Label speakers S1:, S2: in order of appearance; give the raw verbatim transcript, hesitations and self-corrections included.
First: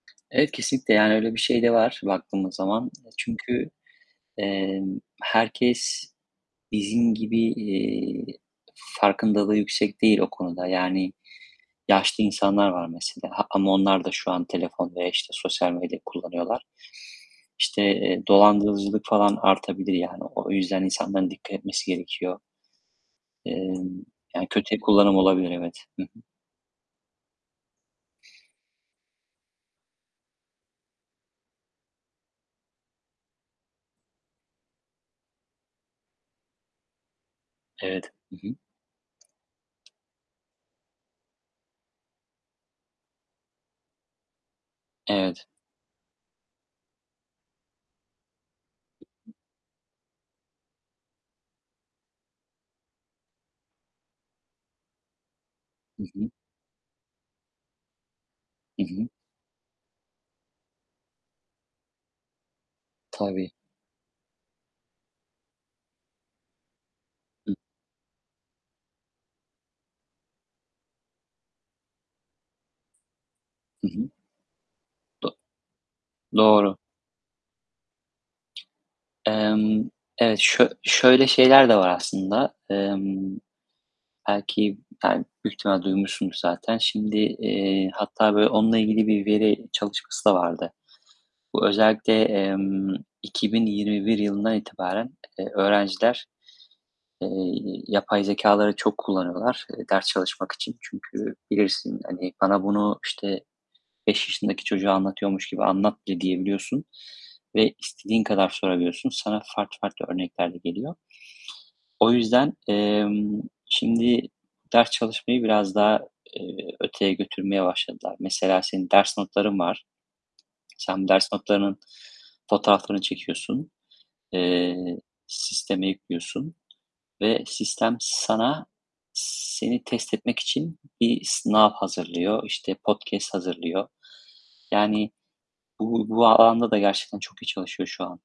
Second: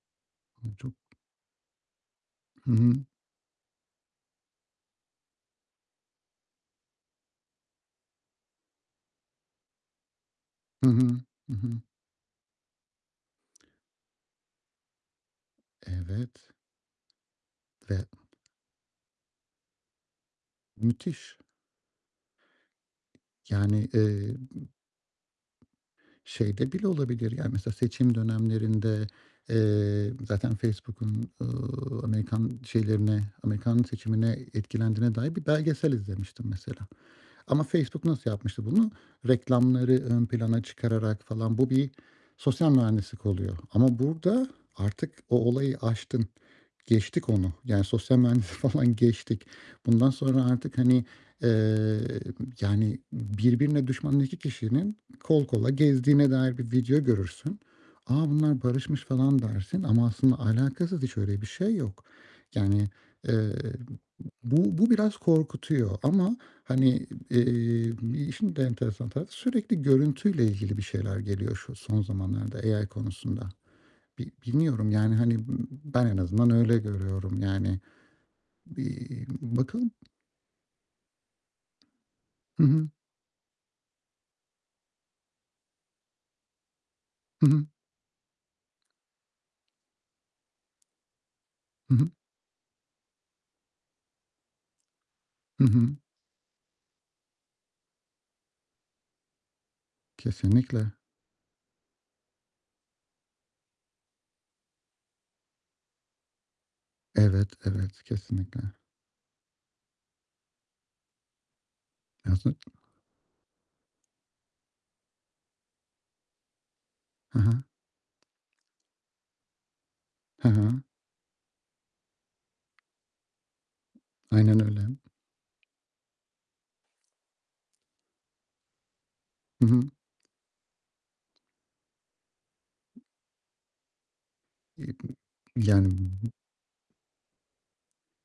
S1: Evet, kesinlikle, yani,
S2: [unintelligible]
S1: öyle bir şey de var baktığımız
S2: Hı
S1: zaman
S2: hı.
S1: çünkü, emm, herkes bizim gibi, iii, farkındalığı yüksek değil o konuda.
S2: Hı hı,
S1: Yani
S2: hı hı.
S1: yaşlı insanlar var mesela, ha, ama onlar da şu an telefon veya, işte, sosyal medya
S2: Evet.
S1: kullanıyorlar. İşte,
S2: Ve
S1: dolandırıcılık falan artabilir yani. O o yüzden insanların
S2: Müthiş.
S1: dikkat etmesi gerekiyor.
S2: Yani,
S1: Emm,
S2: eee,
S1: yani kötüye kullanım olabilir evet. Hı hı.
S2: şeyde bile olabilir ya, mesela seçim dönemlerinde, eee, zaten Facebook'un, ııı, Amerikan şeylerine Amerikan seçimine etkilendiğine dair bir belgesel izlemiştim mesela ama Facebook
S1: Evet.
S2: nasıl
S1: Hı hı.
S2: yapmıştı bunu, reklamları ön plana çıkararak falan. Bu bir sosyal mühendislik oluyor ama burada artık o
S1: Evet.
S2: olayı aştın. Geçtik onu. Yani sosyal mühendisliği falan geçtik. Bundan sonra artık, hani, eee, yani, birbirine düşmanın iki kişinin kol kola
S1: Hı
S2: gezdiğine
S1: hı.
S2: dair bir video görürsün. "A, bunlar
S1: Hı
S2: barışmış."
S1: hı.
S2: falan dersin ama aslında alakasız hiç öyle bir şey yok. Yani,
S1: Tabii.
S2: eee, bu bu biraz korkutuyor ama, hani,
S1: Hıh.
S2: eee, işin de enteresan tarafı sürekli görüntüyle ilgili bir şeyler geliyor şu son zamanlarda A-I konusunda.
S1: Hı hı.
S2: Bi bilmiyorum, yani, hani, ımm, ben en azından
S1: Doğru.
S2: öyle görüyorum, yani, bir
S1: Emm,
S2: bakalım.
S1: evet, şö şöyle şeyler de var aslında,
S2: Hı hı.
S1: emm, belki, yani, büyük ihtimal duymuşsundur zaten. Şimdi,
S2: Hı hı.
S1: eee, hatta böyle onunla ilgili bir veri çalışması da vardı. Bu
S2: Hı hı.
S1: özellikle, emm, iki bin yirmi bir yılından itibaren, eee,
S2: Hı hı.
S1: öğrenciler, eee, yapay zekâları çok kullanıyorlar, eee, ders çalışmak için.
S2: Kesinlikle.
S1: Çünkü bilirsin, hani, bana bunu işte beş yaşındaki çocuğa anlatıyormuş gibi anlat de diyebiliyorsun
S2: Evet,
S1: ve
S2: evet,
S1: istediğin kadar
S2: kesinlikle.
S1: sorabiliyorsun. Sana farklı farklı örneklerle geliyor. O yüzden,
S2: [unintelligible]
S1: emm, şimdi ders çalışmayı biraz daha, eee, öteye
S2: Hı hı.
S1: götürmeye başladılar. Mesela senin ders notların var.
S2: Hı hı.
S1: Sen ders notlarının fotoğraflarını çekiyorsun,
S2: Aynen öyle.
S1: eee, sisteme yüklüyorsun ve sistem sana
S2: Hı hı.
S1: seni test etmek için bir sınav hazırlıyor, işte, podcast hazırlıyor, yani
S2: [unintelligible]
S1: bu
S2: Yani
S1: bu
S2: [unintelligible]
S1: alanda da gerçekten çok iyi çalışıyor şuan.